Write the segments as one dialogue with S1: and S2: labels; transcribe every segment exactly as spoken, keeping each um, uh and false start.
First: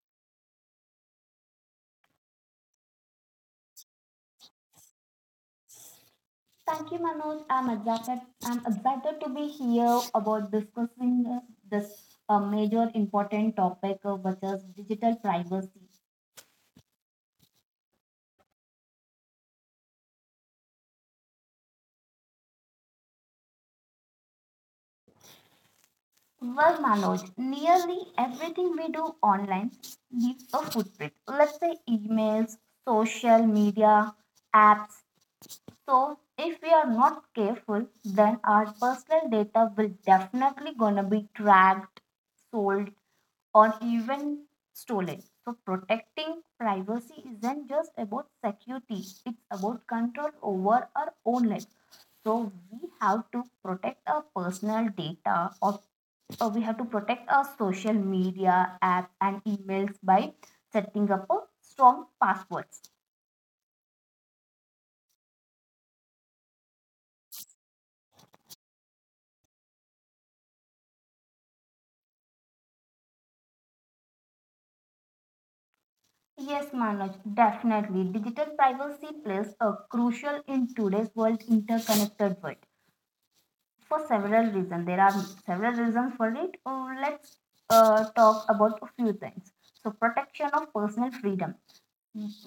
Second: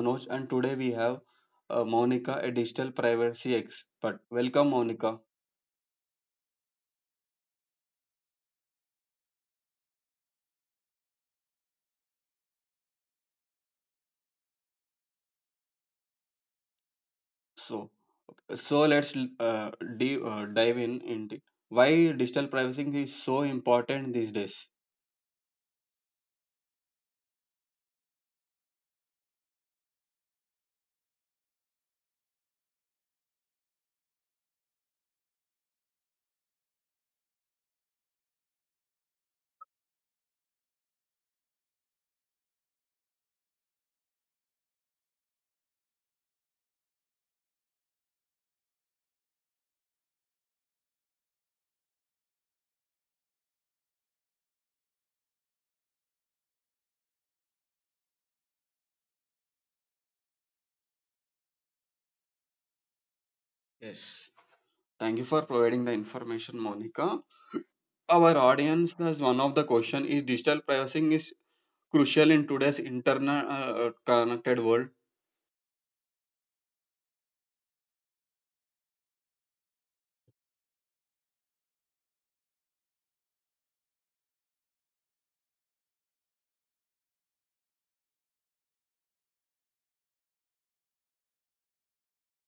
S1: Manoj and today we have uh, Monica, a digital privacy expert. Welcome Monica.
S2: Thank you, Manoj. I'm excited. I'm excited to be here about discussing uh, this uh, major important topic, uh, which is digital privacy.
S1: So, so let's uh, de- uh, dive in into why digital privacy is so important these days.
S2: Well, Manoj, nearly everything we do online leaves a footprint. Let's say emails, social media, apps, so if we are not careful, then our personal data will definitely gonna be tracked, sold, or even stolen. So protecting privacy isn't just about security, it's about control over our own life. So we have to protect our personal data or, or we have to protect our social media app and emails by setting up a strong passwords.
S1: Yes. Thank you for providing the information, Monica. Our audience has one of the question is digital privacy is crucial in today's internet uh, uh, connected world.
S2: Yes, Manoj, definitely. Digital privacy plays a crucial in today's world interconnected world for several reasons. There are several reasons for it. Uh, let's uh, talk about a few things. So, protection of personal freedom.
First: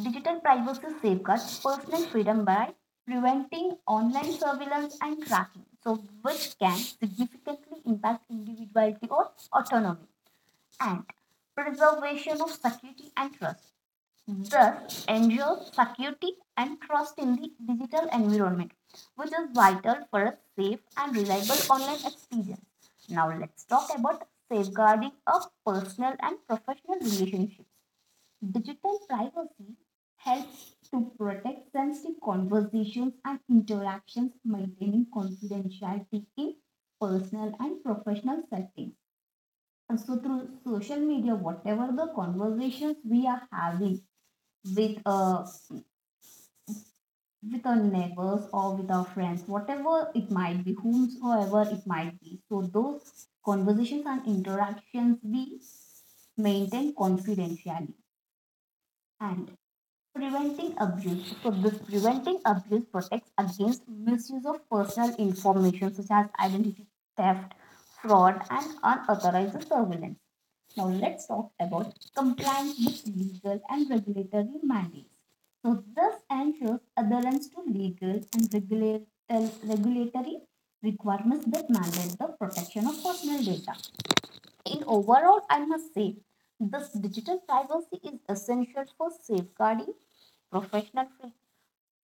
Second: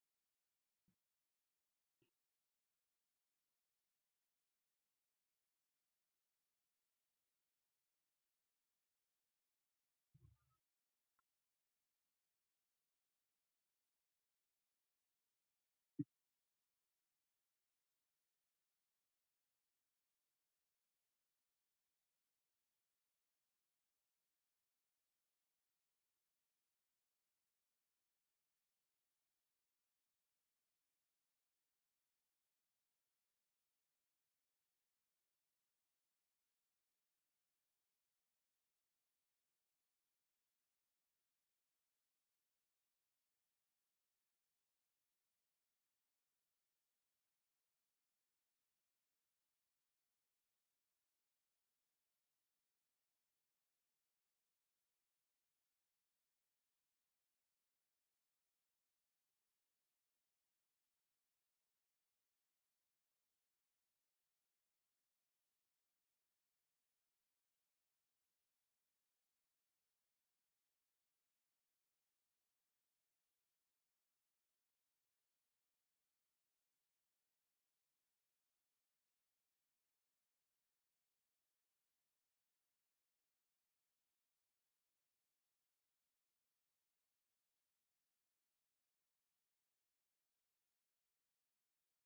S2: Digital privacy safeguards personal freedom by preventing online surveillance and tracking, so which can significantly impact individuality or autonomy. And preservation of security and trust. Thus, ensures security and trust in the digital environment, which is vital for a safe and reliable online experience. Now, let's talk about safeguarding a personal and professional relationship. Digital privacy helps to protect sensitive conversations and interactions, maintaining confidentiality in personal and professional settings. And so, through social media, whatever the conversations we are having with uh, with our neighbors or with our friends, whatever it might be, whomsoever it might be. So those conversations and interactions we maintain confidentially and preventing abuse. So this preventing abuse protects against misuse of personal information such as identity theft, fraud, and unauthorized surveillance. Now let's talk about compliance with legal and regulatory mandates. So this ensures adherence to legal and regular, uh, regulatory requirements that mandate the protection of personal data. In overall, I must say this digital privacy is essential for safeguarding professional free,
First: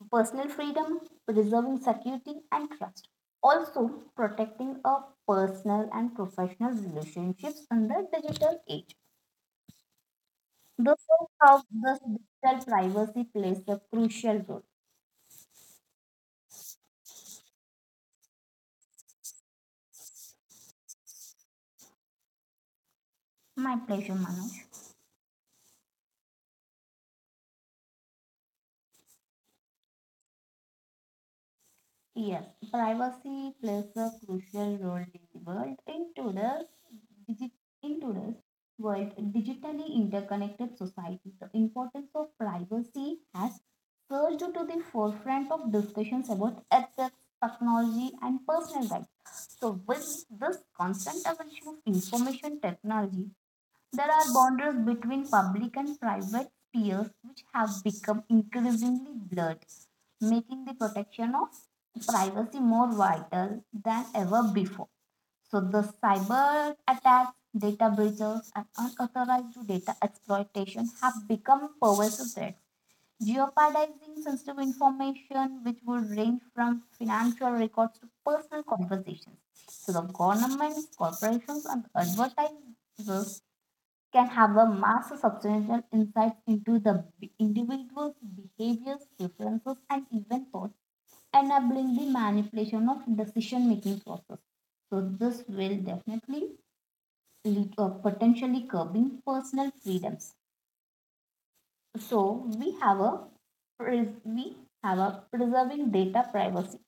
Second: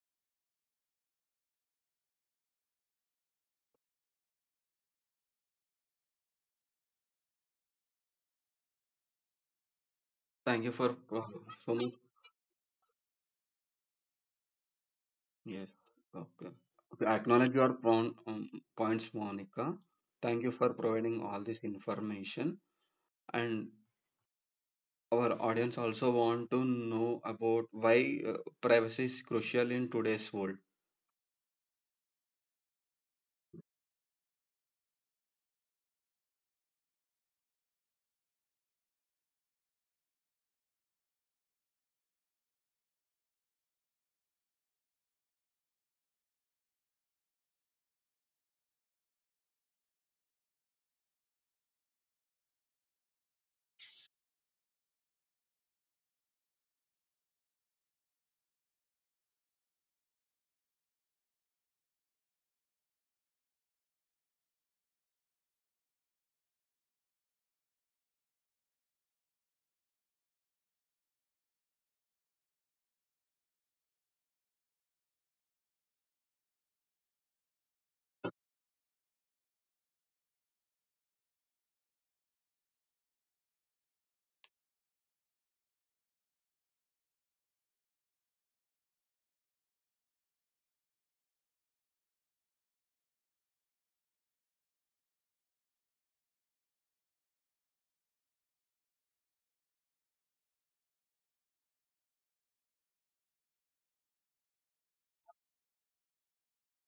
S2: personal freedom, preserving security and trust. Also, protecting our personal and professional relationships in the digital age.
S1: Thank you for
S2: Because
S1: uh,
S2: how
S1: so much.
S2: this digital privacy plays a crucial role.
S1: Yes. Okay. Okay. I acknowledge your point, um, points, Monica. Thank you for providing all this information. And
S2: My pleasure, Manoj.
S1: our audience also want to know about why uh, privacy is crucial in today's world.
S2: Yes, privacy plays a crucial role in the world. In today's, digi- in today's world, digitally interconnected society, the importance of privacy has surged to the forefront of discussions about ethics, technology, and personal rights. So, with this constant evolution of information technology, there are boundaries between public and private spheres which have become increasingly blurred, making the protection of privacy more vital than ever before. So the cyber attacks, data breaches, and unauthorized data exploitation have become pervasive threats, jeopardizing sensitive information which would range from financial records to personal conversations. So the governments, corporations, and advertisers can have a massive substantial insights into the b- individual's behaviors, preferences, and even thoughts, enabling the manipulation of decision-making process. So this will definitely lead to potentially curbing personal freedoms. So we have a pres- we have a preserving data privacy,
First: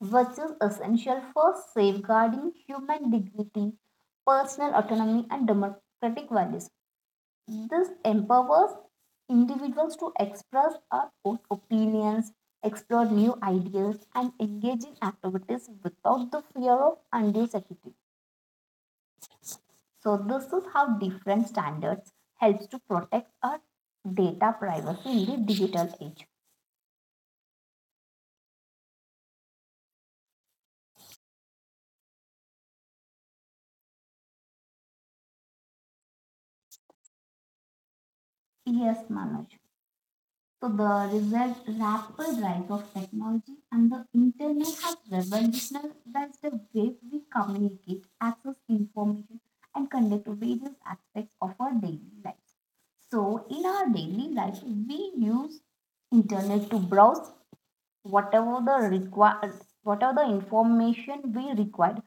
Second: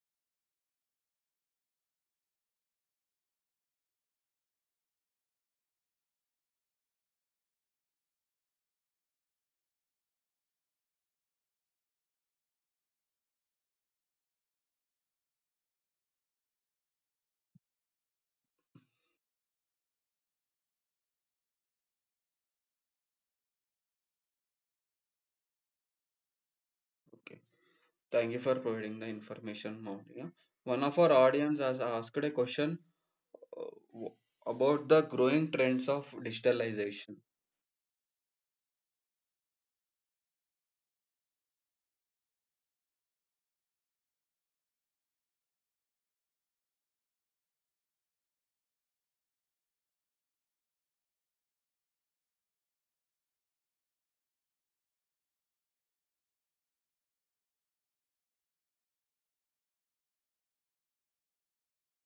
S2: which is essential for safeguarding human dignity, personal autonomy, and democratic values. This empowers individuals to express our own opinions, explore new ideas, and engage in activities without the fear of undue security. So, this is how different standards helps to protect our data privacy in the digital age.
S1: Okay. Thank you for providing the information, Monica. One of our audience has asked a question uh, w- about the growing trends of digitalization.
S2: Yes, Manoj. So the result, rapid rise of technology and the internet has revolutionized the way we communicate, access information, and conduct various aspects of our daily lives. So in our daily life, we use internet to browse whatever the require whatever the information we require.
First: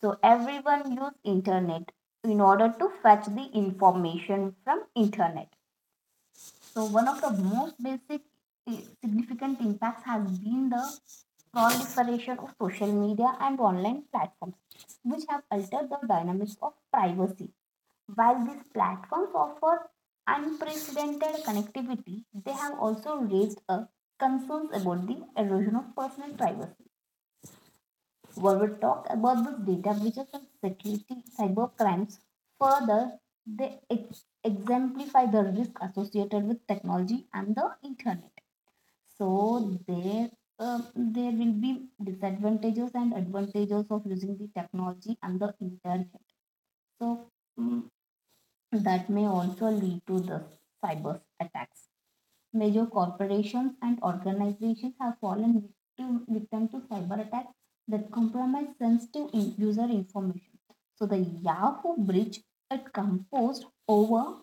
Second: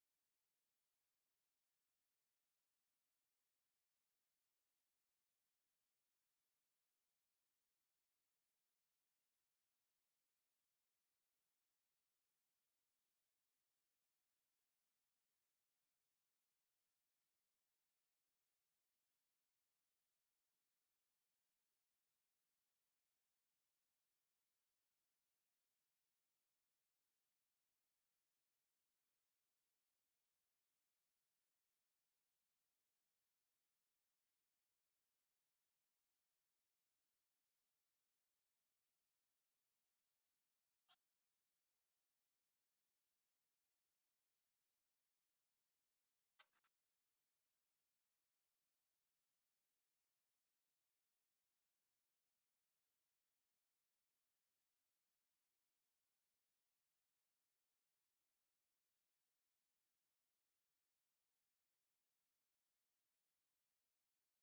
S2: So everyone use internet in order to fetch the information from internet. So one of the most basic i- significant impacts has been the proliferation of social media and online platforms, which have altered the dynamics of privacy. While these platforms offer unprecedented connectivity, they have also raised a concerns about the erosion of personal privacy. We will talk about the data breaches and security cyber crimes. Further, they ex- exemplify the risk associated with technology and the internet. So there, um, there will be disadvantages and advantages of using the technology and the internet. So mm, that may also lead to the cyber attacks. Major corporations and organizations have fallen victim, victim to cyber attacks that compromise sensitive in- user information. So the Yahoo breach it composed over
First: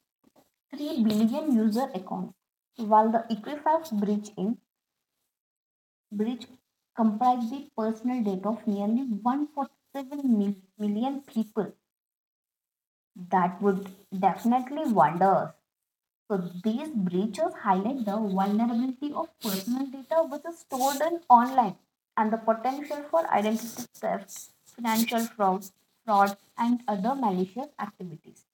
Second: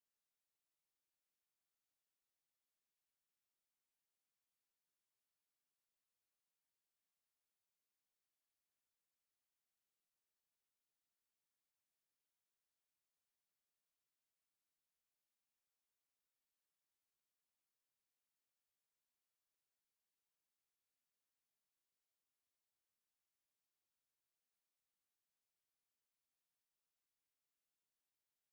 S2: three billion user accounts, while the Equifax breach in breach comprised the personal data of nearly one hundred forty-seven mil- million people. That would definitely wonder us. So these breaches highlight the vulnerability of personal data which is stored in online and the potential for identity theft, financial fraud, fraud and other malicious activities.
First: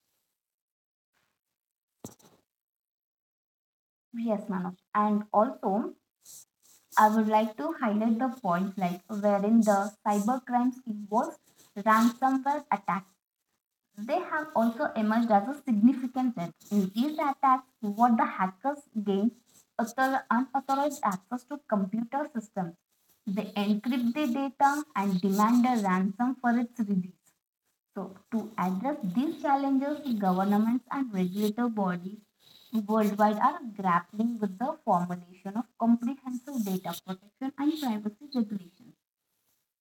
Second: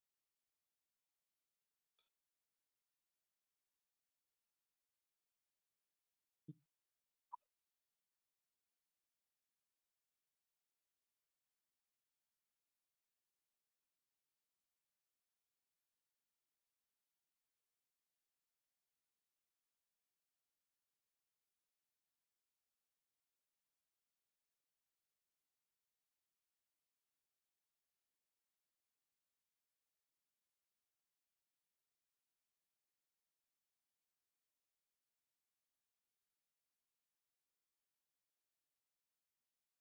S2: Yes, Manav. And also, I would like to highlight the point like wherein the cybercrimes involves ransomware attacks. They have also emerged as a significant threat. In these attacks, what the hackers gain author- unauthorized access to computer systems. They encrypt the data and demand a ransom for its release. So, to address these challenges, governments and regulatory bodies worldwide are grappling with the formulation of comprehensive data protection and privacy regulations.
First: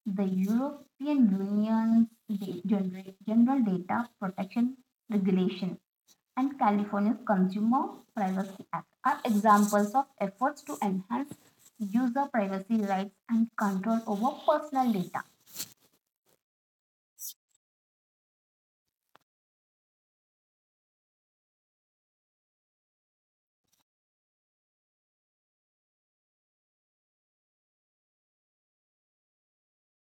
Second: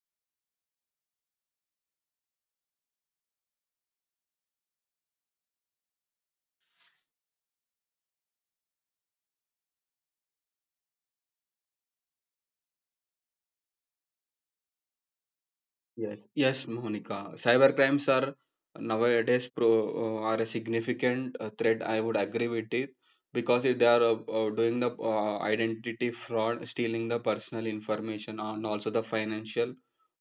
S2: The European Union's da- gener- General Data Protection Regulation and California's Consumer Privacy Act are examples of efforts to enhance user privacy rights and control over personal data.
S1: Yes, yes, Monica. Cybercrimes are nowadays pro uh, are a significant uh, threat. I would agree with it because if they are uh, uh, doing the uh, identity fraud, stealing the personal information, and also the financial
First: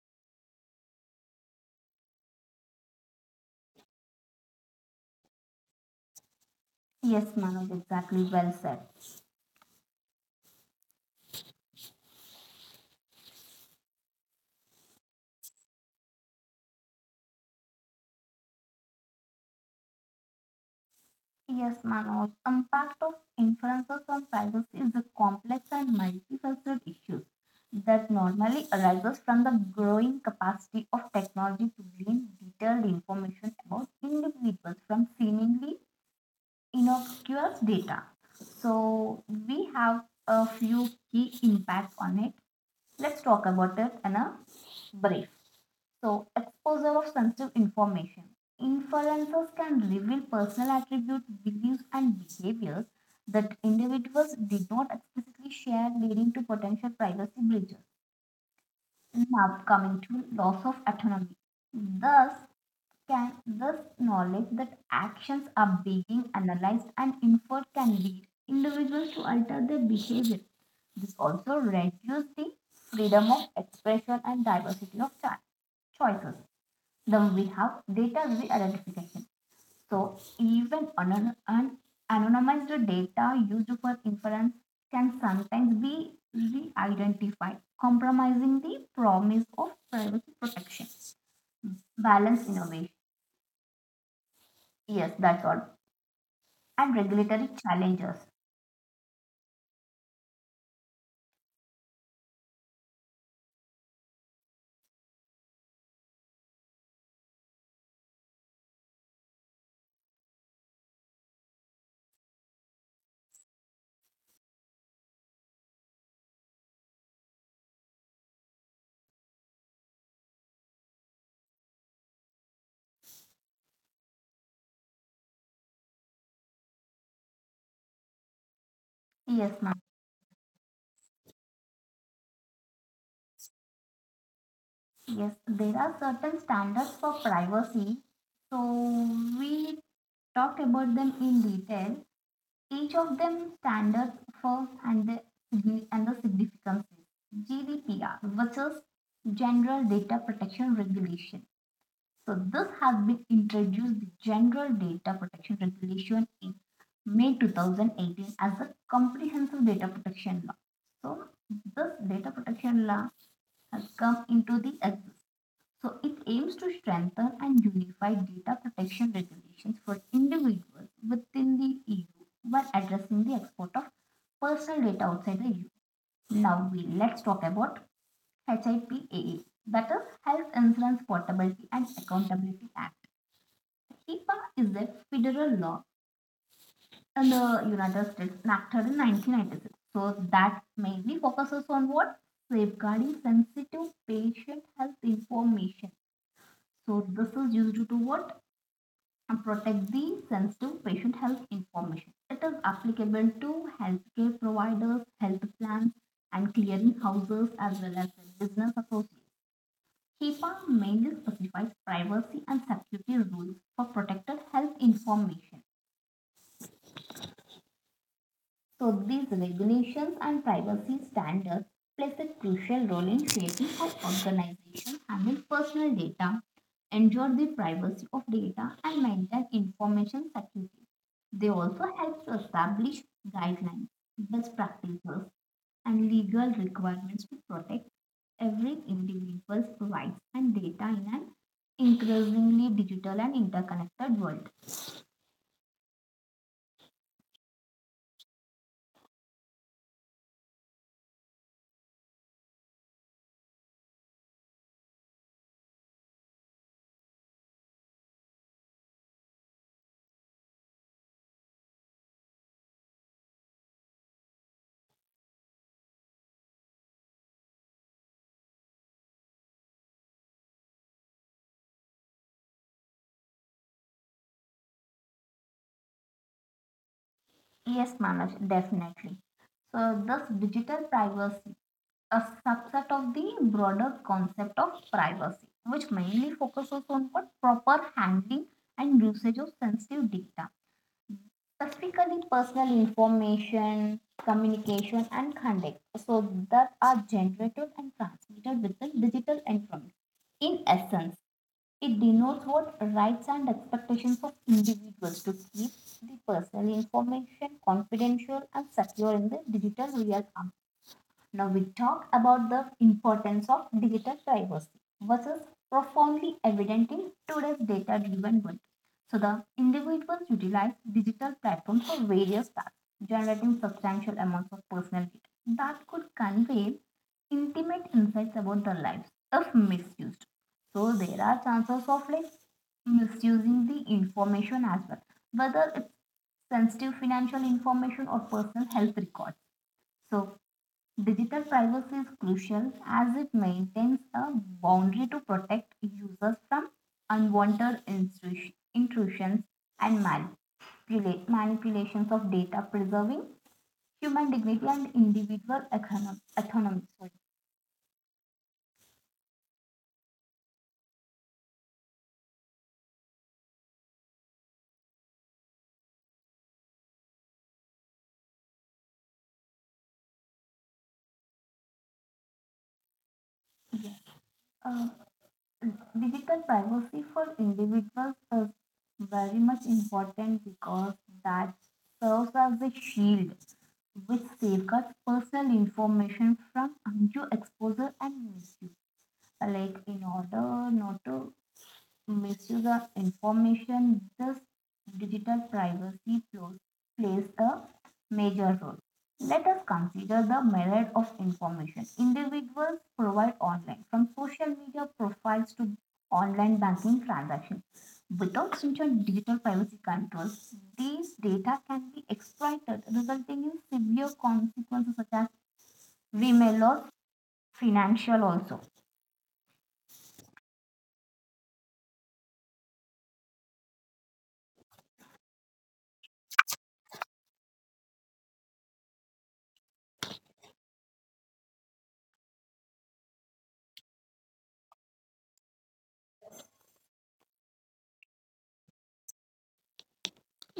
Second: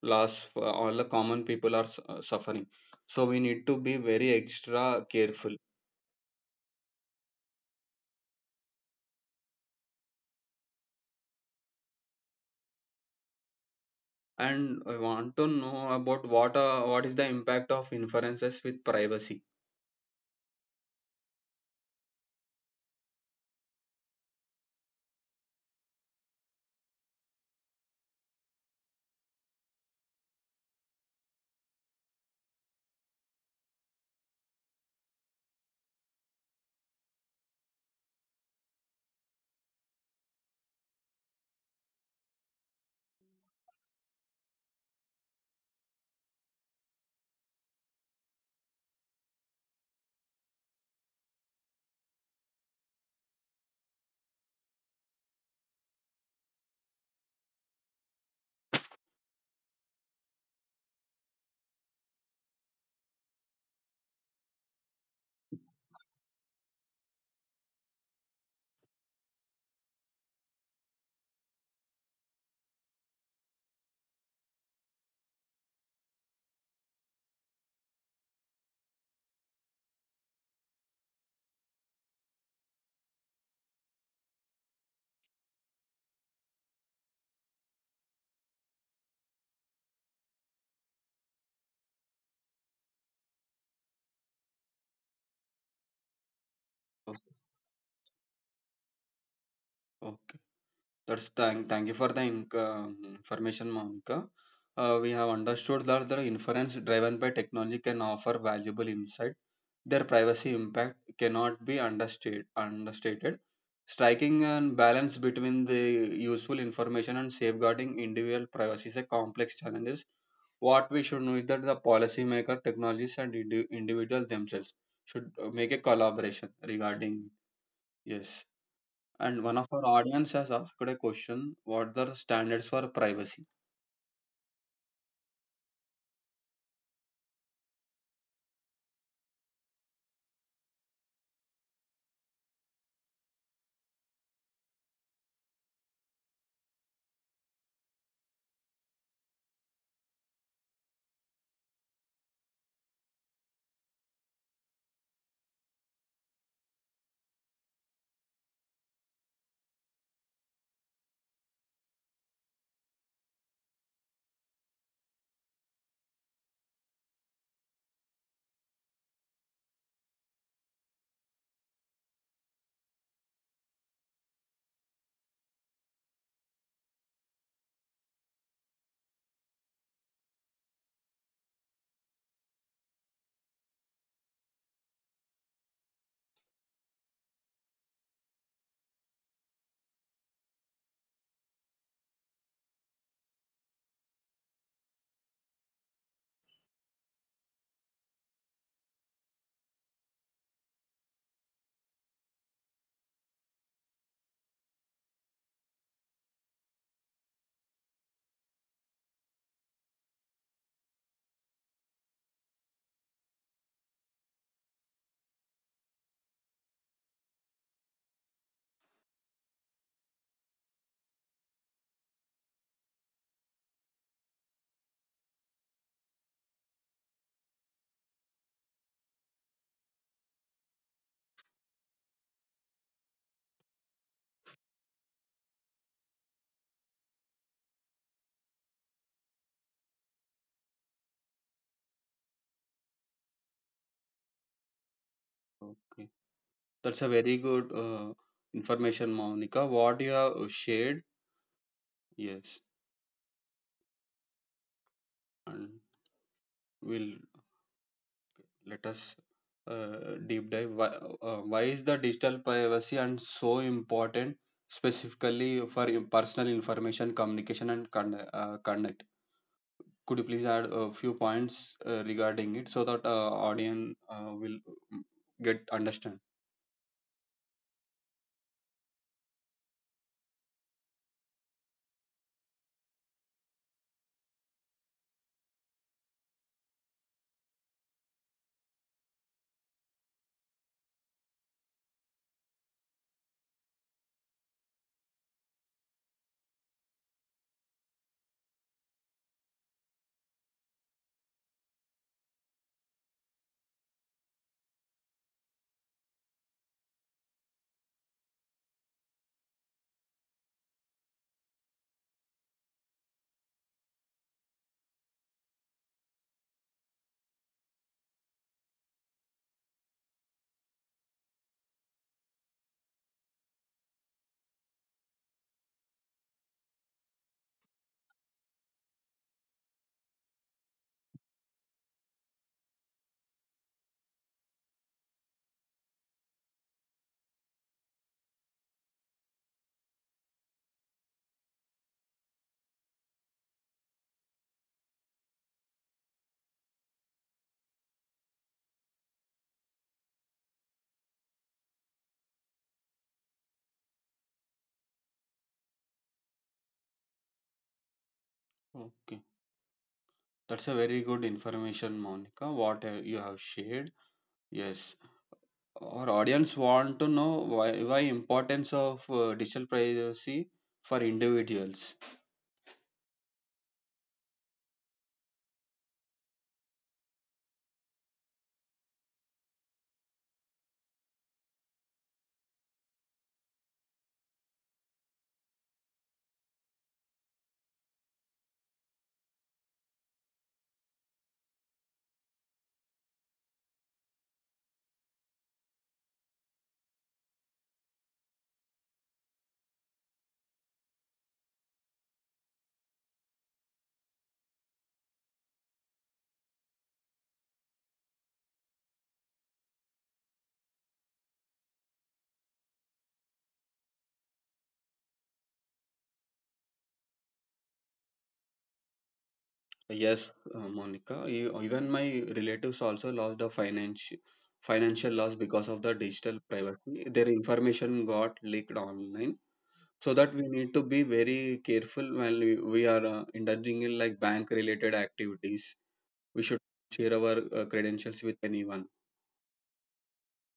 S1: loss, for all the common people are su- uh, suffering. So we need to be very extra careful.
S2: Yes, Manoj, exactly well said.
S1: And I want to know about what uh, what is the impact of inferences with privacy.
S2: Yes, Manoj. Impact of inferences on privacy is a complex and multifaceted issue that normally arises from the growing capacity of technology to glean detailed information about individuals from seemingly innocuous data. So we have a few key impacts on it. Let's talk about it in a brief. So, exposure of sensitive information. Influencers can reveal personal attributes, beliefs, and behaviors that individuals did not explicitly share, leading to potential privacy breaches. Now, coming to loss of autonomy. Thus, can this knowledge that actions are being analyzed and inferred can lead individuals to alter their behavior. This also reduces the freedom of expression and diversity of cho- choices. Then we have data re-identification. So even anon- an anonymized data used for inference can sometimes be re-identified, compromising the promise of privacy protection. Balance innovation. Yes, that's all. And
S1: Okay.
S2: regulatory challenges.
S1: Okay. That's thank thank you for the inc- um, information, Monica. Uh, we have understood that the inference driven by technology can offer valuable insight. Their privacy impact cannot be understated. Understated. Striking a balance between the useful information and safeguarding individual privacy is a complex challenge. What we should know is that the policymaker, technologists, and indi- individuals themselves should uh, make a collaboration regarding, yes. And one
S2: Yes,
S1: of
S2: ma'am.
S1: our audience has asked a question, what are the standards for privacy?
S2: Yes, there are certain standards for privacy. So we talked about them in detail. Each of them stands for and the signi- and the significance is G D P R, which is General Data Protection Regulation. So this has been introduced the General Data Protection Regulation in May two thousand eighteen as a comprehensive data protection law. So this data protection law has come into the existence so it aims to strengthen and unify data protection regulations for individuals within the E U while addressing the export of personal data outside the E U. Now we let's talk about hippa, that is Health Insurance Portability and Accountability Act. HIPAA is a federal law in the United States enacted in nineteen ninety-six. So that mainly focuses on what? Safeguarding sensitive patient health information. So this is used to what? And protect the sensitive patient health information. It is applicable to healthcare providers, health plans, and clearinghouses as well as business associates. HIPAA mainly specifies privacy and security rules for protected health information. So these regulations and privacy standards plays a crucial role in shaping how organizations handle personal data, ensure the privacy of data, and maintain information security. They also help to establish guidelines, best practices, and legal requirements to protect every individual's rights and data in an increasingly digital and interconnected world.
S1: Okay. That's a very good uh, information, Monica. What you have shared, yes, and will let us uh, deep dive. Why, uh, why is the digital privacy and so important, specifically for in- personal information, communication, and con- uh, conduct? Could you please add a few points uh, regarding it so that uh, audience uh, will mm, get understand?
S2: Yes, Manoj, definitely. So, thus, digital privacy, a subset of the broader concept of privacy, which mainly focuses on what proper handling and usage of sensitive data, specifically personal information, communication, and conduct, so that are generated and transmitted with the digital environment. In essence, it denotes what rights and expectations of individuals to keep the personal information confidential and secure in the digital real now we talk about the importance of digital privacy versus profoundly evident in today's data-driven world. So the individuals utilize digital platforms for various tasks, generating substantial amounts of personal data that could convey intimate insights about their lives if misused. So there are chances of like misusing the information as well, whether it's sensitive financial information or personal health records. So digital privacy is crucial as it maintains a boundary to protect users from unwanted intrusi- intrusions and manipula- manipulations of data, preserving human dignity and individual econom- autonomy. Sorry.
S1: Okay. That's a very good information, Monica. What have- you have shared. Yes, our audience want to know why, why importance of uh, digital privacy for individuals.
S2: Uh, digital privacy for individuals is very much important because that serves as a shield which safeguards personal information from undue exposure and misuse. Like in order not to misuse the information, this digital privacy plos- plays a major role. Let us consider the myriad of information individuals provide online, from social media profiles to online banking transactions. Without such digital privacy controls, these data can be exploited, resulting in severe consequences such as we may lose financial also.
S1: Yes, uh, Monica. e- Even my relatives also lost a financial financial loss because of the digital privacy. Their information got leaked online. So that we need to be very careful when we, we are uh, indulging in like bank related activities. We should share our uh, credentials with anyone.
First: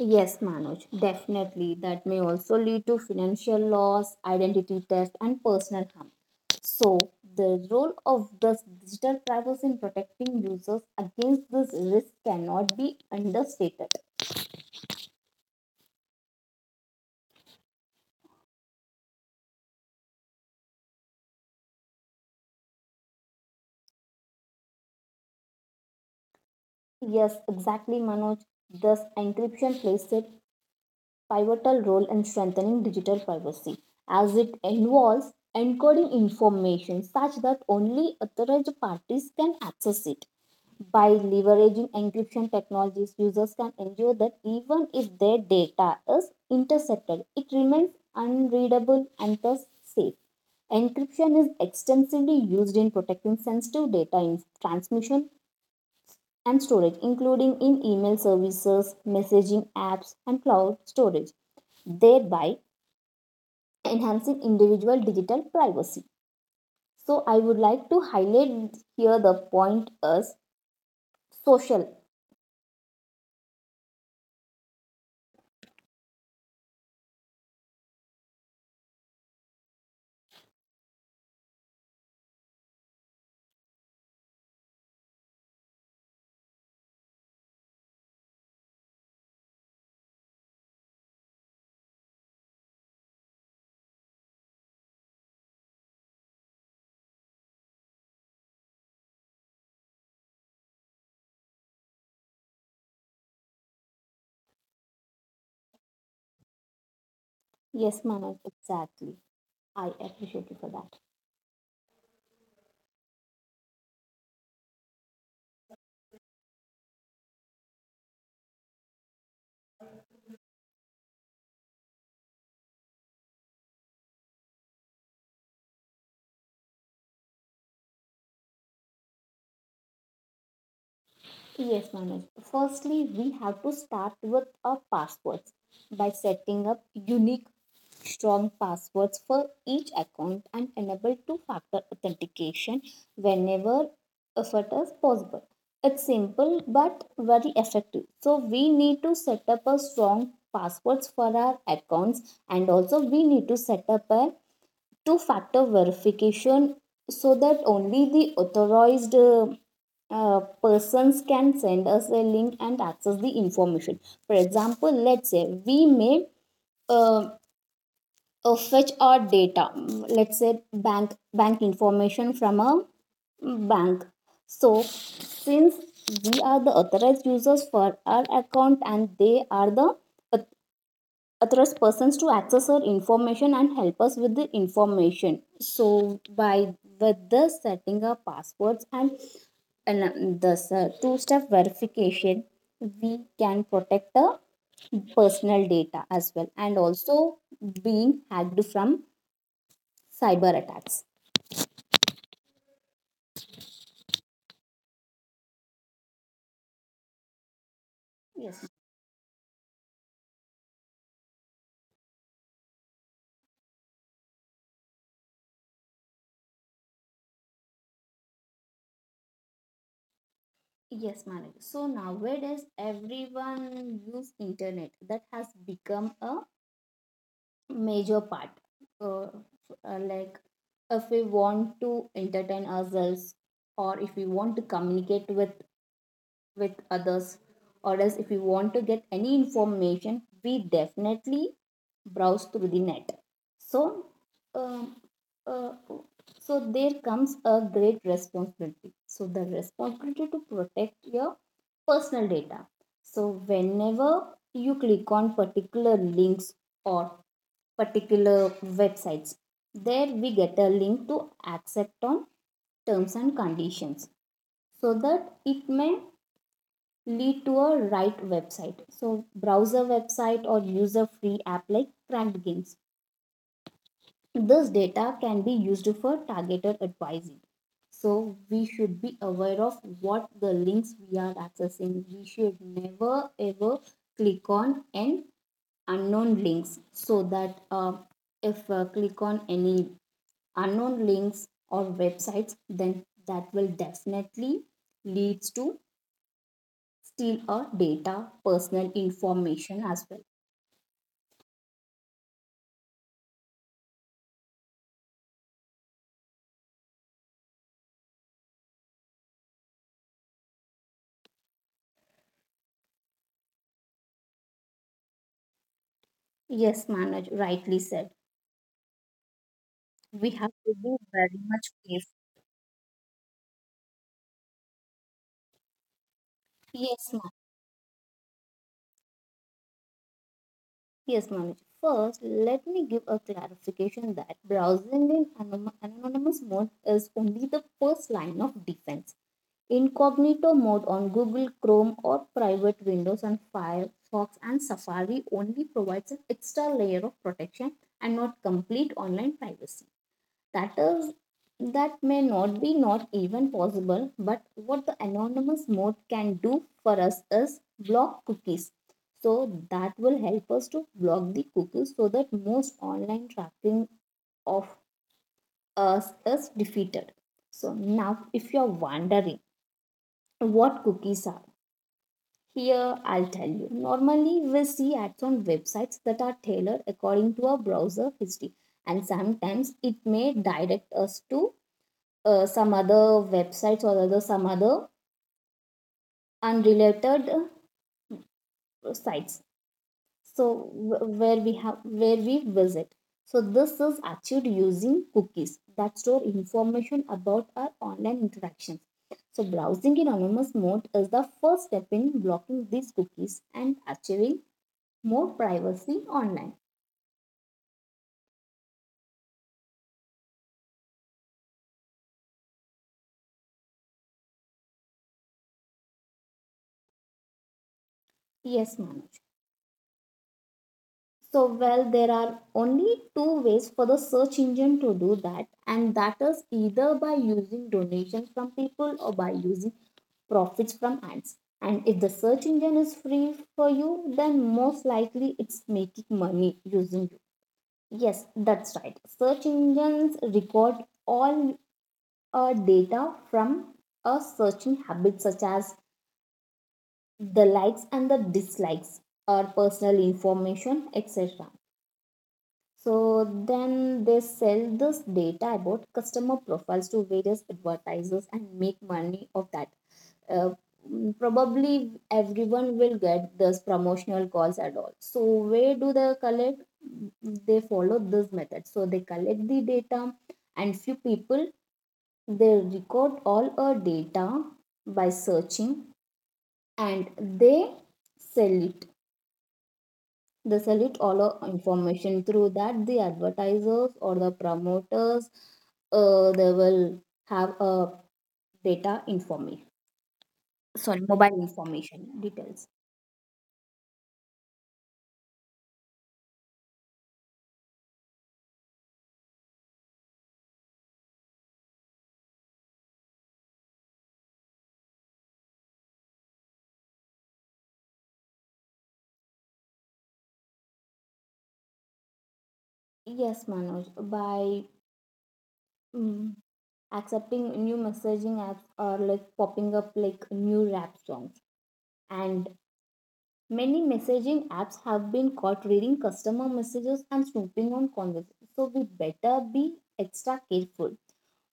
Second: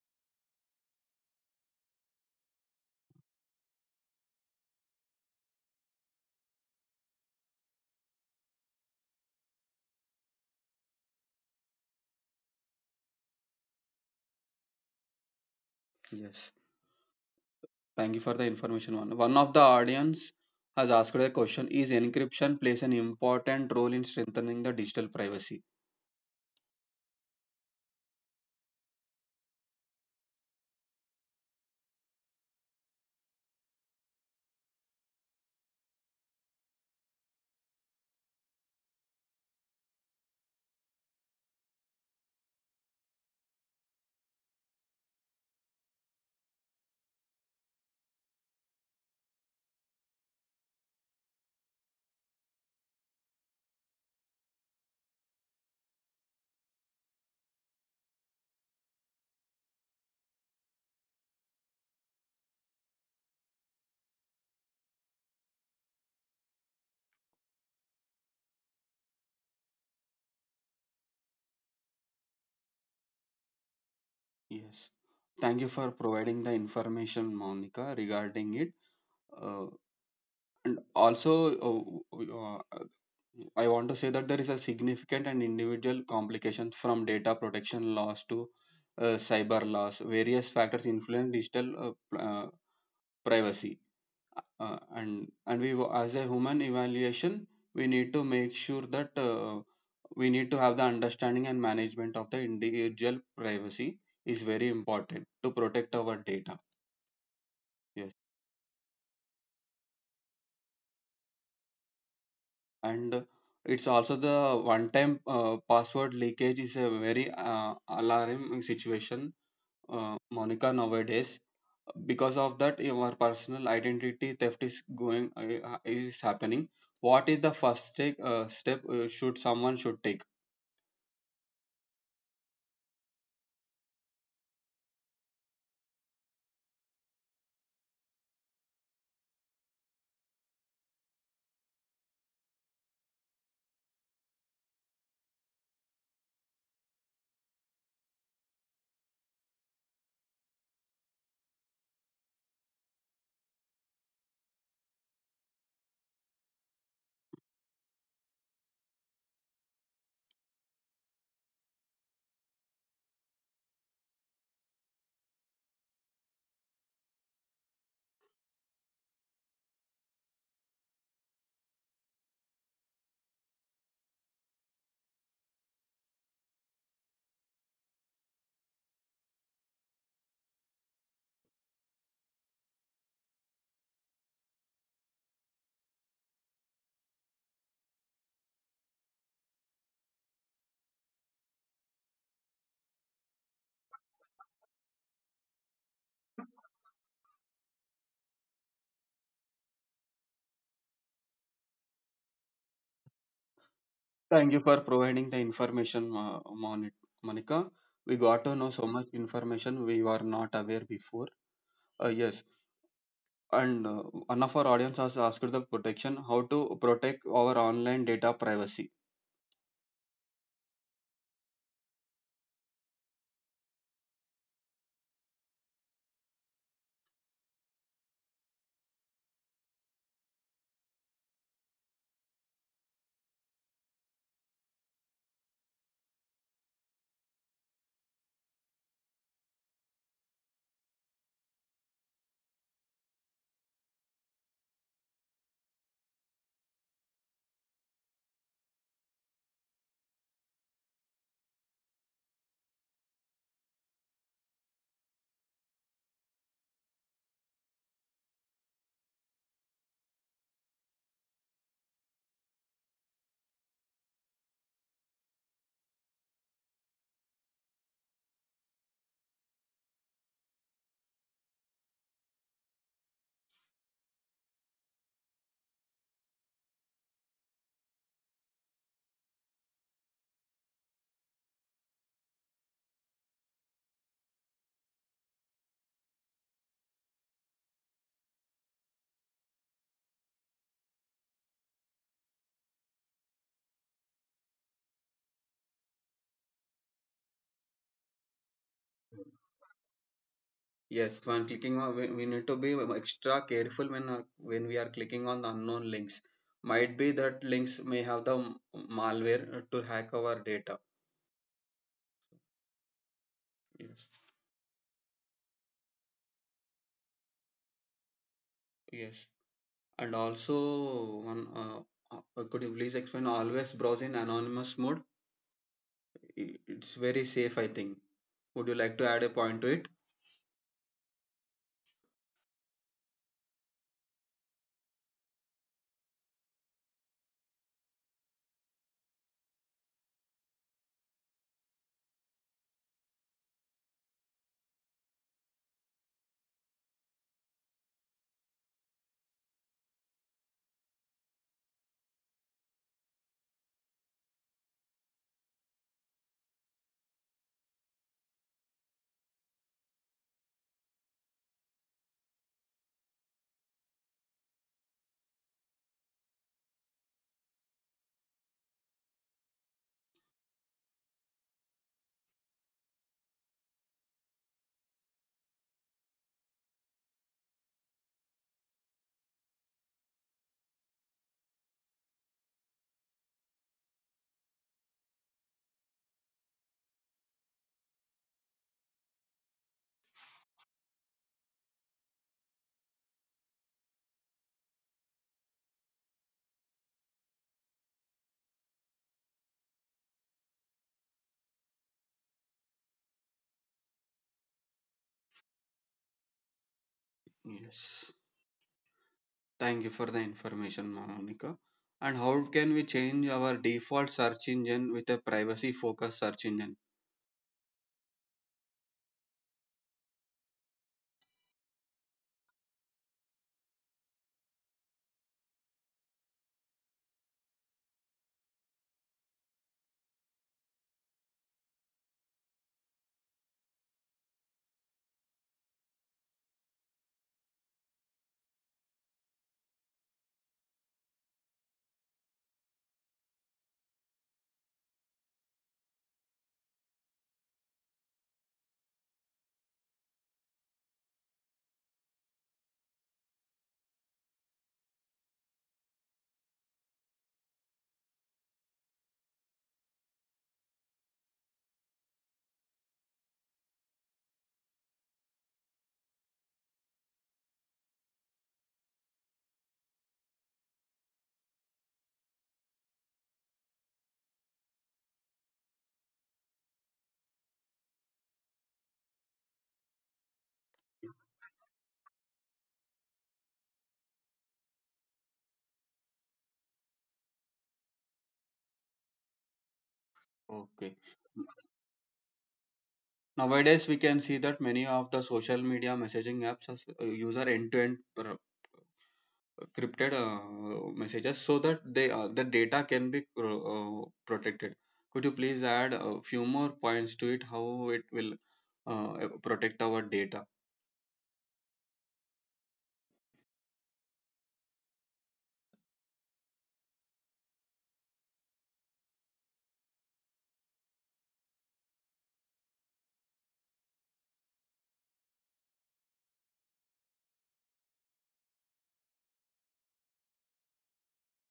S2: Yes, Manoj, definitely. That may also lead to financial loss, identity theft, and personal harm. So, the role of the digital privacy in protecting users against this risk cannot be understated.
S1: Yes. Thank you for the information. One one of the audience has asked a question: Is encryption plays an important role in strengthening the digital privacy?
S2: Yes, exactly, Manoj. Thus, encryption plays a pivotal role in strengthening digital privacy, as it involves encoding information such that only authorized parties can access it. By leveraging encryption technologies, users can ensure that even if their data is intercepted, it remains unreadable and thus safe. Encryption is extensively used in protecting sensitive data in transmission and storage, including in email services, messaging apps, and cloud storage, thereby enhancing individual digital privacy. So, I would like to highlight here the point as social.
S1: Yes. Thank you for providing the information, Monica, regarding it. Uh, and also, uh, uh, I want to say that there is a significant and individual complications from data protection laws to uh, cyber laws. Various factors influence digital uh, uh, privacy uh, and and we wo- as a human evaluation we need to make sure that uh, we need to have the understanding and management of the individual privacy is very important to protect our data,
S2: Yes,
S1: yes.
S2: Manas, exactly. I appreciate you for that.
S1: And uh, it's also the one time uh, password leakage is a very uh, alarming situation, uh, Monica nowadays, because of that your personal identity theft is going uh, is happening. What is the first take, uh, step uh, should someone should take?
S2: Yes, Manoj. Firstly, we have to start with our passwords by setting up unique, strong passwords for each account and enable two factor authentication whenever effort is possible. It's simple but very effective. So, we need to set up a strong passwords for our accounts and also we need to set up a two factor verification so that only the authorized uh, uh, persons can send us a link and access the information. For example, let's say we may uh, uh, fetch our data, mm, let's say bank bank information from a bank. So since we are the authorized users for our account and they are the trust persons to access our information and help us with the information, so by with the setting up passwords and, and uh, the two step verification, we can protect the personal data as well and also being hacked from cyber attacks.
S1: Thank you for providing the information, Ma- Moni- Monica. We got to know
S2: Yes.
S1: so much information we were not aware before. Uh, yes, and uh, one of our audience has asked the protection how to protect our online data privacy.
S2: Yes, Manu. So nowadays everyone use internet that has become a major part. Uh, uh, like if we want to entertain ourselves, or if we want to communicate with with others, or else if we want to get any information, we definitely browse through the net. So, um, uh, so there comes a great responsibility. So the responsibility to protect your personal data. So whenever you click on particular links or particular websites. There we get a link to accept on terms and conditions so that it may lead to a right website. So browser website or user free app like Cracked Games. This data can be used for targeted advising. So we should be aware of what the links we are accessing. We should never ever click on an unknown links so that uh, if uh, click on any unknown links or websites, then that will definitely leads to steal our data, personal information as well.
S1: Yes, when clicking on, we, we need to be extra careful when uh, when we are clicking on the unknown links. Might be that links may have the m- malware uh, to hack our data. Yes,
S2: Yes, manager, rightly said.
S1: yes, and
S2: We have
S1: also
S2: to be very
S1: one.
S2: much
S1: Uh,
S2: careful.
S1: uh, could you please explain always browse in anonymous mode? I- It's
S2: Yes,
S1: very
S2: ma'am.
S1: safe, I think. Would you like to add a point to it?
S2: Yes, Manoj. First, let me give a clarification that browsing in anom- anonymous mode is only the first line of defense. Incognito mode on Google Chrome or private windows on Firefox and Safari only provides an extra layer of protection and not complete online privacy. That is that may not be not even possible, but what the anonymous mode can do for us is block cookies. So that will help us to block the cookies so that most online tracking of us is defeated. So now if you're wondering what cookies are, here, I'll tell you. Normally, we see ads on websites that are tailored according to our browser history, and sometimes it may direct us to uh, some other websites or other some other unrelated uh, sites. So wh- where we have where we visit. So this is achieved using cookies that store information about our online interactions. So browsing in anonymous mode is the first step in blocking these cookies and achieving more privacy online.
S1: Yes. Thank you for the information, Monica. And how can we change our default search engine with a privacy focused search engine?
S2: Yes, Manoj. So, well, there are only two ways for the search engine to do that, and that is either by using donations from people or by using profits from ads. And if the search engine is free for you, then most likely it's making money using you. Yes, that's right. Search engines record all uh, data from a searching habits such as the likes and the dislikes or personal information etc, so then they sell this data about customer profiles to various advertisers and make money of that. uh, mm, Probably everyone will get those promotional calls at all, so where do they collect? They follow this method, so they collect the data, and few people, they record all our data by searching, and they sell it. They sell it all uh, information through that. The advertisers or the promoters, uh, they will have uh, data information,
S1: Okay.
S2: sorry, mobile information details.
S1: Nowadays, we can see that many of the social media messaging apps has, uh, use our end-to-end encrypted uh, messages so that they uh, the data can be uh, uh, protected. Could you please add a few more points to it? How it will uh, protect our data?
S2: Yes, Manoj, by mm, accepting, new messaging apps are like popping up like new rap songs, and many messaging apps have been caught reading customer messages and snooping on conversations, so we better be extra careful.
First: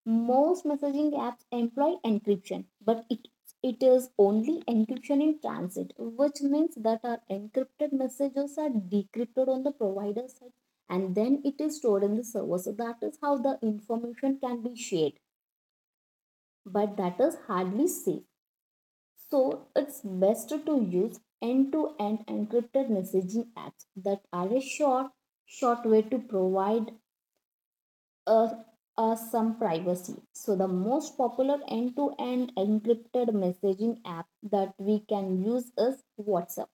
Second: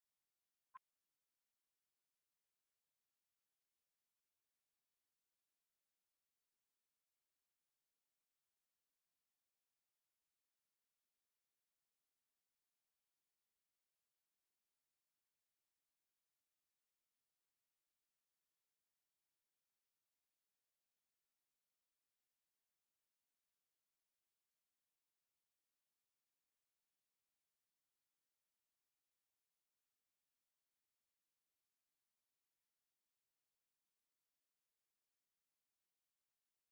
S2: Most messaging apps employ encryption, but it, it is only encryption in transit, which means that our encrypted messages are decrypted on the provider side and then it is stored in the server. So that is how the information can be shared, but that is hardly safe. So it's best to use end to end encrypted messaging apps that are a short, short way to provide uh, us some privacy. So, the most popular end to end encrypted messaging app that we can use is WhatsApp.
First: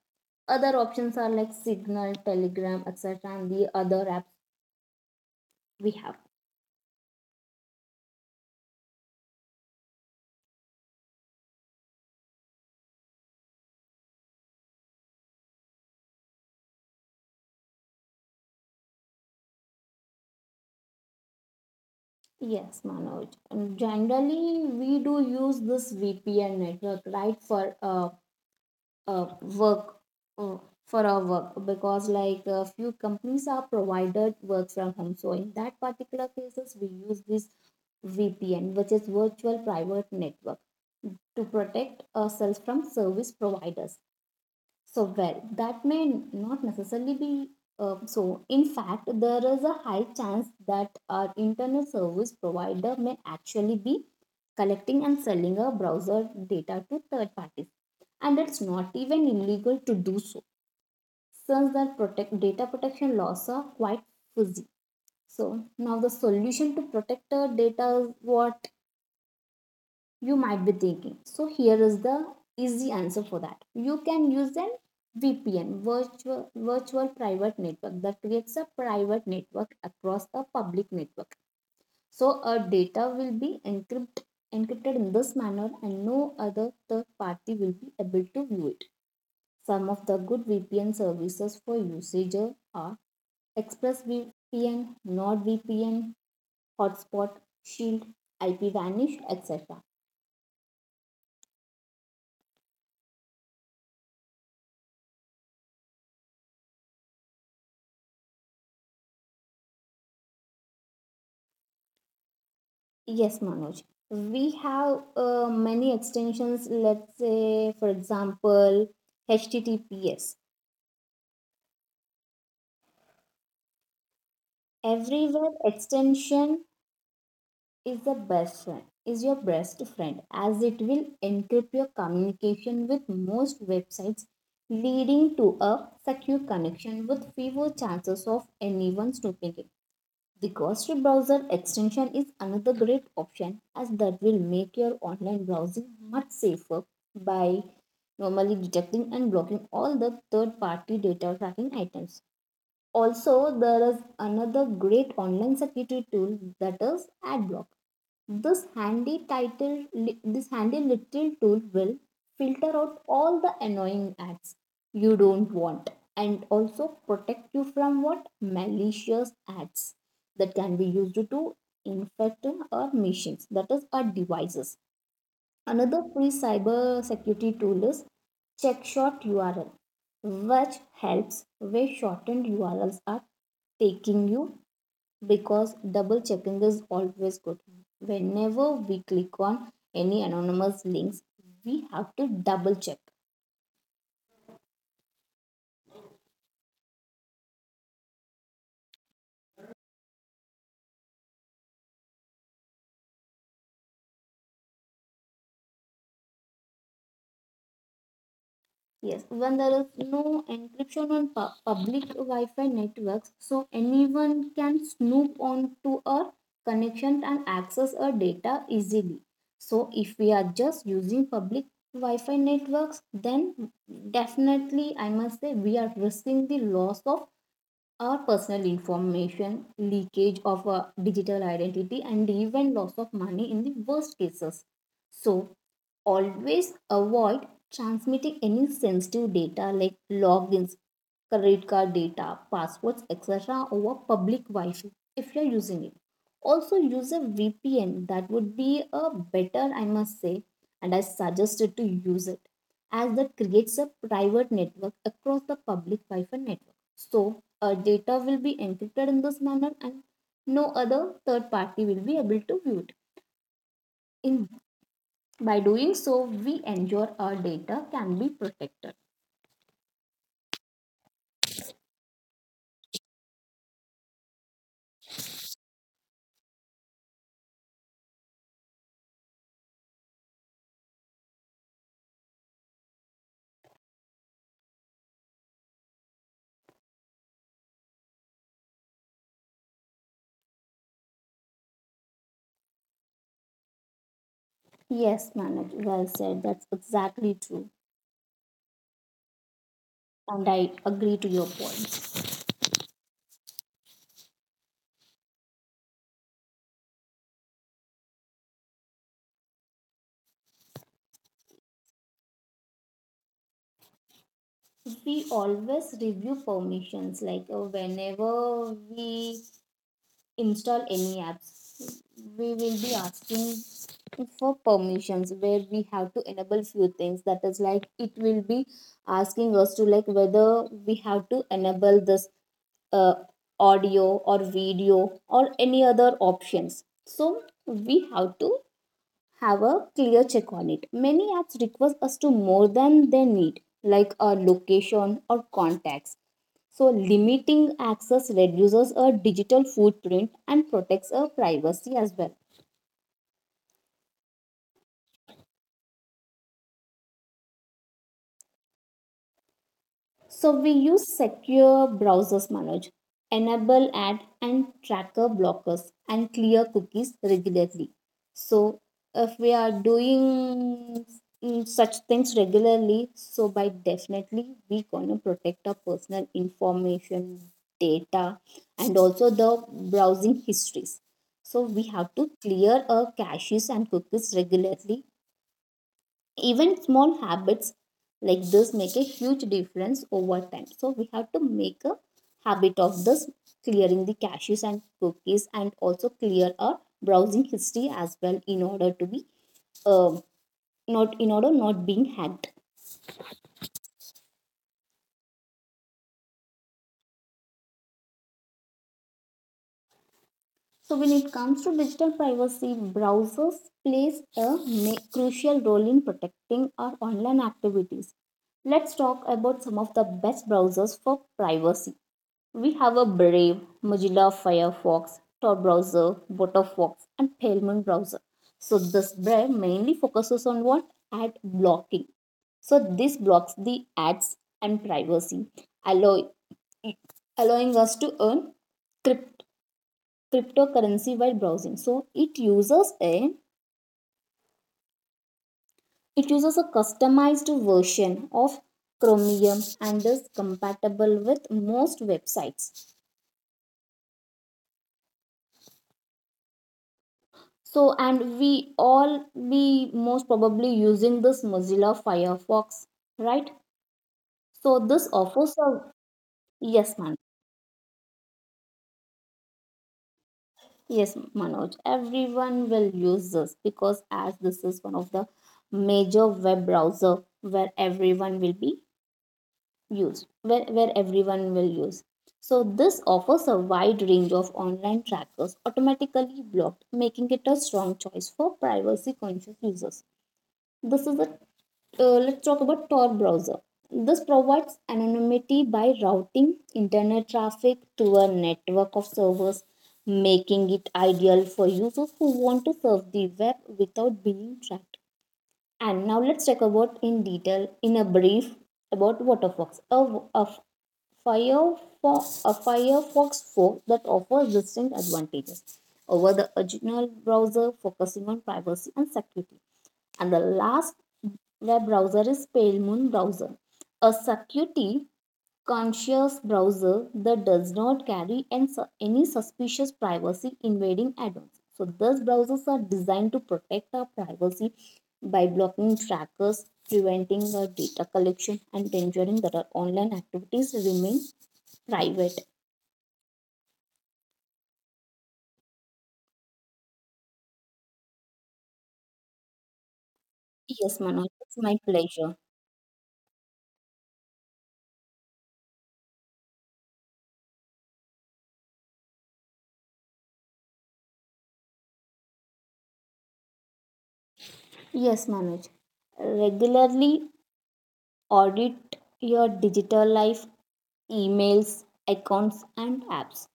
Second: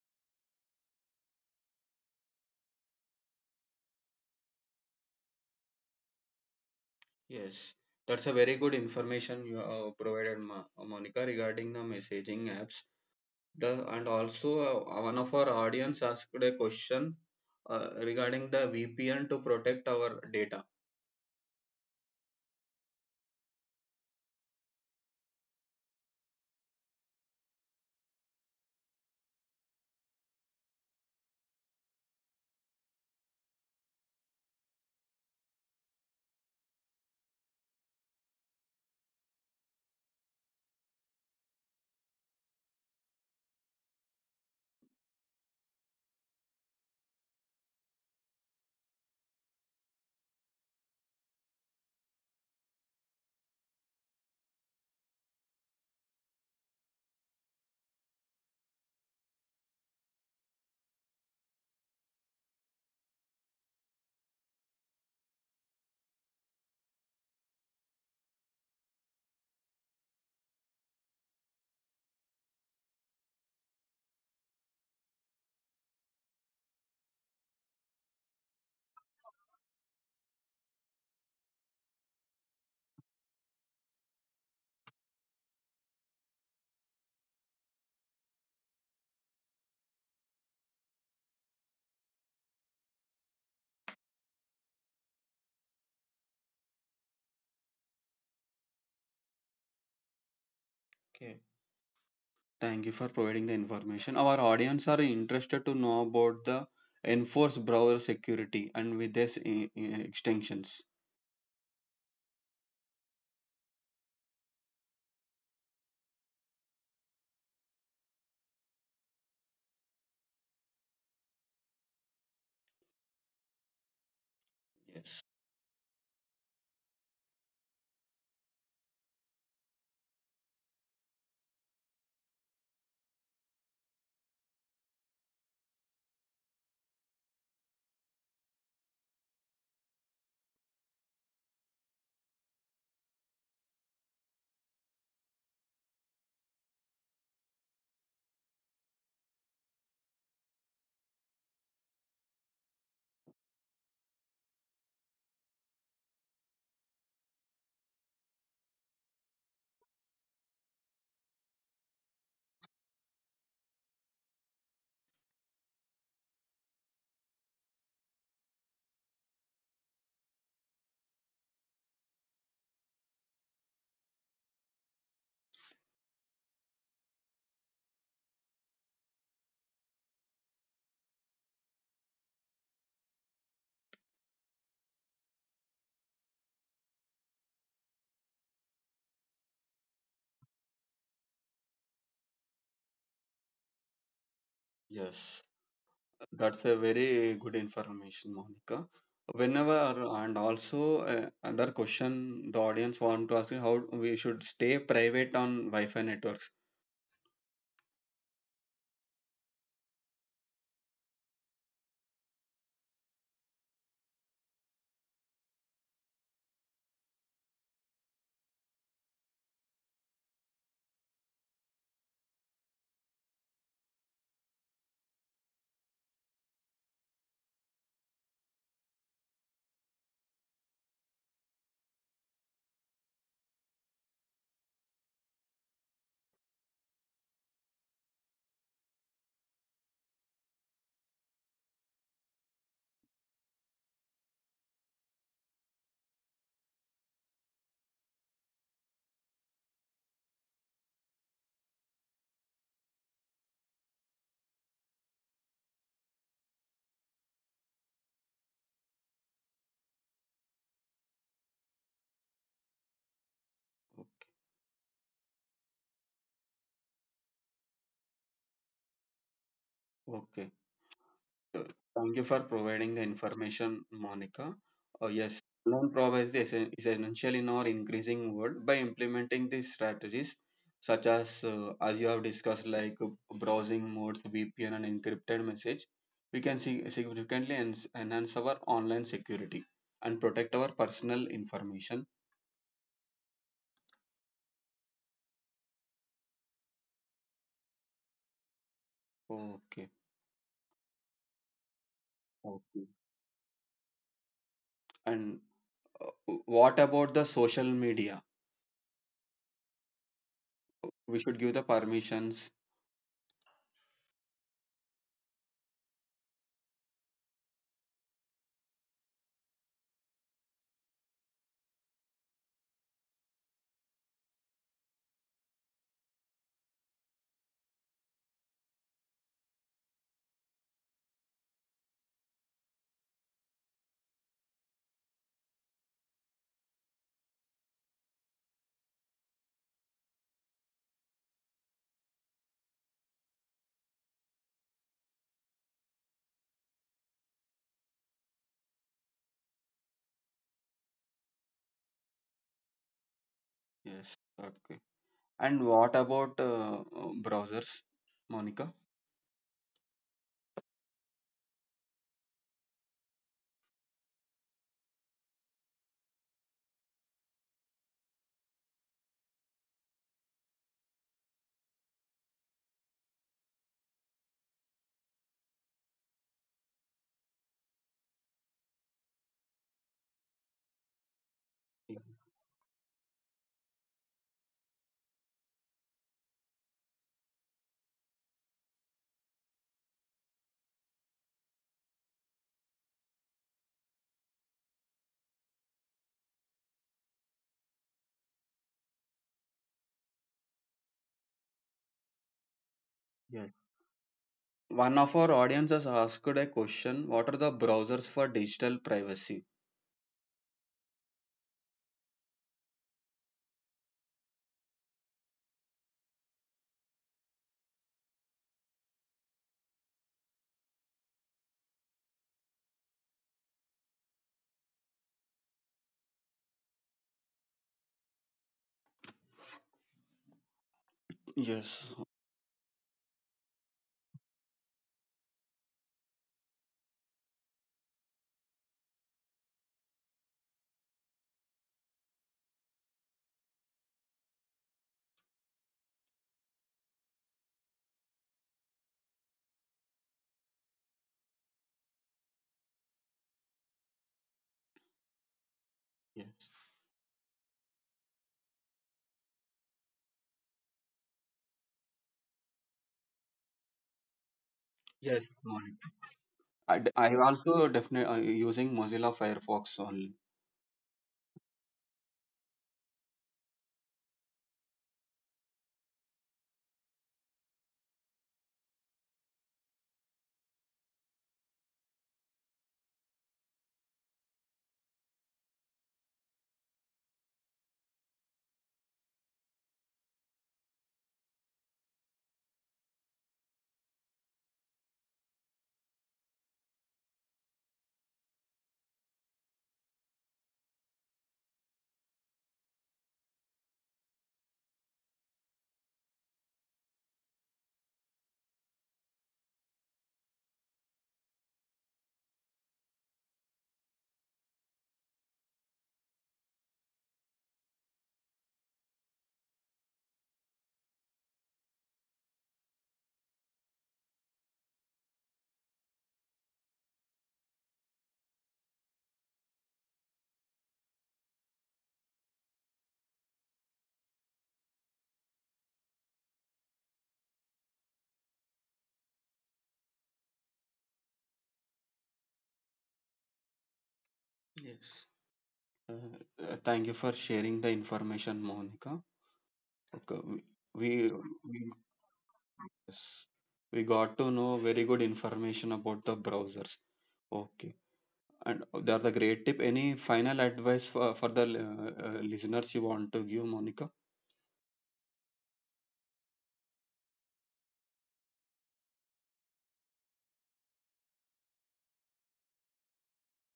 S2: Other options are like Signal, Telegram, et cetera, and the other apps we have.
S1: Yes, that's a very good information you uh, provided, Ma Monica, regarding the messaging apps. The and also uh, one of our audience asked a question uh, regarding the V P N to protect our data.
S2: Yes, Manoj. And generally, we do use this V P N network, right, for uh, uh, work, uh, for our work, because like a few companies are provided work from home. So in that particular cases, we use this V P N, which is virtual private network, to protect ourselves from service providers. So, well, that may not necessarily be uh, so. In fact, there is a high chance that our internet service provider may actually be collecting and selling our browser data to third parties, and it's not even illegal to do so, since their protect data protection laws are quite fuzzy. So now the solution to protect our data is what you might be thinking. So here is the easy answer for that. You can use an V P N, virtual virtual private network that creates a private network across a public network. So our data will be encrypted encrypted in this manner and no other third party will be able to view it. Some of the good V P N services for usage are ExpressVPN, NordVPN, Hotspot, Shield, IPVanish, et cetera.
S1: Okay, thank you for providing the information. Our audience are interested to know about the enforced browser security and with this i- i- extensions.
S2: Yes, Manoj. We have uh, many extensions. Let's say, for example, H T T P S.
S1: Yes.
S2: Every web extension is the best friend, is your best friend, as it will encrypt your communication with most websites, leading to a secure connection with fewer chances of anyone snooping it. The Ghostly Browser extension is another great option as that will make your online browsing much safer by normally detecting and blocking all the third party data tracking items. Also, there is another great online security tool that is AdBlock. This handy title, li- this handy little tool will filter out all the annoying ads you don't want and also protect you from what malicious ads that can be used to infect our machines, that is our devices. Another free cyber security tool is CheckShot U R L, which helps where shortened U R Ls are taking you because double checking is always good. Whenever we click on any anonymous links, we have to double check.
S1: Yes. That's a very good information, Monica. Whenever, and also uh, other question the audience want to ask you how we should stay private on Wi-Fi networks.
S2: Yes, when there is no encryption on pu- public Wi Fi networks, so anyone can snoop onto our connection and access our data easily. So, if we are just using public Wi Fi networks, then definitely I must say we are risking the loss of our personal information, leakage of a digital identity, and even loss of money in the worst cases, so always avoid transmitting any sensitive data like logins, credit card data, passwords, et cetera over public Wi Fi if you're using it. Also, use a V P N that would be a better, I must say, and I suggested to use it as that creates a private network across the public Wi Fi network. So, our data will be encrypted in this manner and no other third party will be able to view it. In by doing so, we ensure our data can be protected.
S1: Okay. Sure. Thank you for providing the information, Monica. Uh, yes, loan provides is essen- is essential in our increasing world by implementing these strategies, such as uh, as you have discussed, like uh, browsing modes, V P N, and encrypted message. We can see significantly ens- enhance our online security and protect our personal information.
S2: Yes, Manoj, well said. That's exactly true.
S1: Okay.
S2: And I agree to your point.
S1: Okay. And uh, what about the social media? We should give the permissions.
S2: We always review permissions, like uh, whenever we install any apps, we will be asking for permissions where we have to enable few things. That is like it will be asking us to like whether we have to enable this uh, audio or video or any other options. So we have to have a clear check on it. Many apps request us to more than they need, like our location or contacts. So, limiting access reduces our digital footprint and protects our privacy as well.
S1: Yes. Okay. And what about uh, uh, browsers, Monica?
S2: So we use secure browsers, Manoj, enable ad and tracker blockers and clear cookies regularly. So if we are doing mm, such things regularly, so by definitely we gonna protect our personal information, data, and also the browsing histories. So we have to clear our caches and cookies regularly. Even small habits like this make a huge difference over time, so we have to make a habit of this clearing the caches and cookies and also clear our browsing history as well in order to be um not in order not being hacked.
S1: Yes. One of our audience has asked a question, what are the browsers for digital privacy?
S2: So when it comes to digital privacy, browsers plays a ma- crucial role in protecting our online activities. Let's talk about some of the best browsers for privacy. We have a Brave, Mozilla Firefox, Tor browser, Firefox, and Palemoon browser. So this Brave mainly focuses on what? Ad
S1: Yes,
S2: blocking. So this blocks the ads and privacy, allow, allowing us to earn crypt, cryptocurrency while browsing. So it uses a it uses a customized version of Chromium and is compatible with most websites.
S1: yes.
S2: So, and we all be most probably using this Mozilla Firefox, right? So, this
S1: Yes.
S2: offers
S1: Monica,
S2: a
S1: I, d-
S2: yes,
S1: I
S2: man.
S1: also definitely uh, using Mozilla Firefox only.
S2: Yes, Manoj. Everyone will use this because as this is one of the major web browser where everyone will be used, where, where everyone will use. So this offers a wide range of online trackers automatically blocked, making it a strong choice for privacy conscious users. This is a uh, let's talk about Tor browser. This provides anonymity by routing internet traffic to a network of servers, making it ideal for users who want to surf the web without being tracked. And now let's talk about in detail, in a brief, about Waterfox, a, a Firefox, a Firefox four that offers distinct advantages over the original browser, focusing on privacy and security. And the last their browser is Pale Moon browser, a security conscious browser that does not carry any suspicious privacy invading add-ons. So these browsers are designed to protect our privacy by blocking trackers, preventing the data collection, and ensuring that our online activities remain private.
S1: Yes. Uh, uh, thank you for sharing the information, Monica. Okay,
S2: Yes,
S1: we, we,
S2: Manoj, it's
S1: we,
S2: my pleasure.
S1: yes, we got to know very good information about the browsers. Okay. And that's a great tip. Any final advice for, for the uh, uh, listeners you want to give, Monica?
S2: Yes, Manoj. Regularly audit your digital life, emails, accounts, and apps.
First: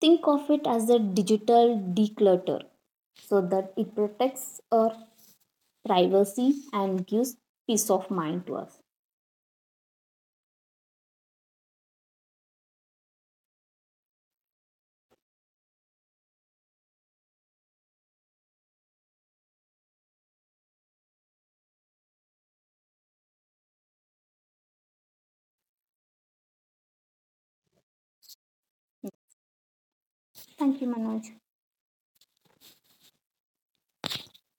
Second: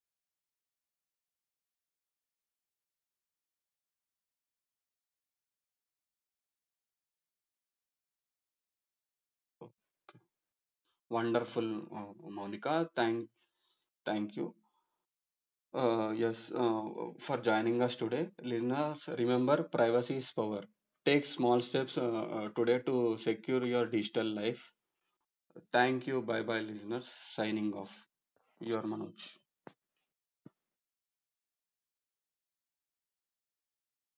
S2: Think of it as a digital declutter so that it protects our privacy and gives peace of mind to us.
S1: Wonderful, uh, Monica. Thank, thank you. Uh, yes, uh, for joining us today. Listeners, remember privacy is power. Take small steps uh, uh, today to secure your digital life. Thank you. Bye bye, listeners. Signing off. Your Manu.
S2: Thank you, Manoj.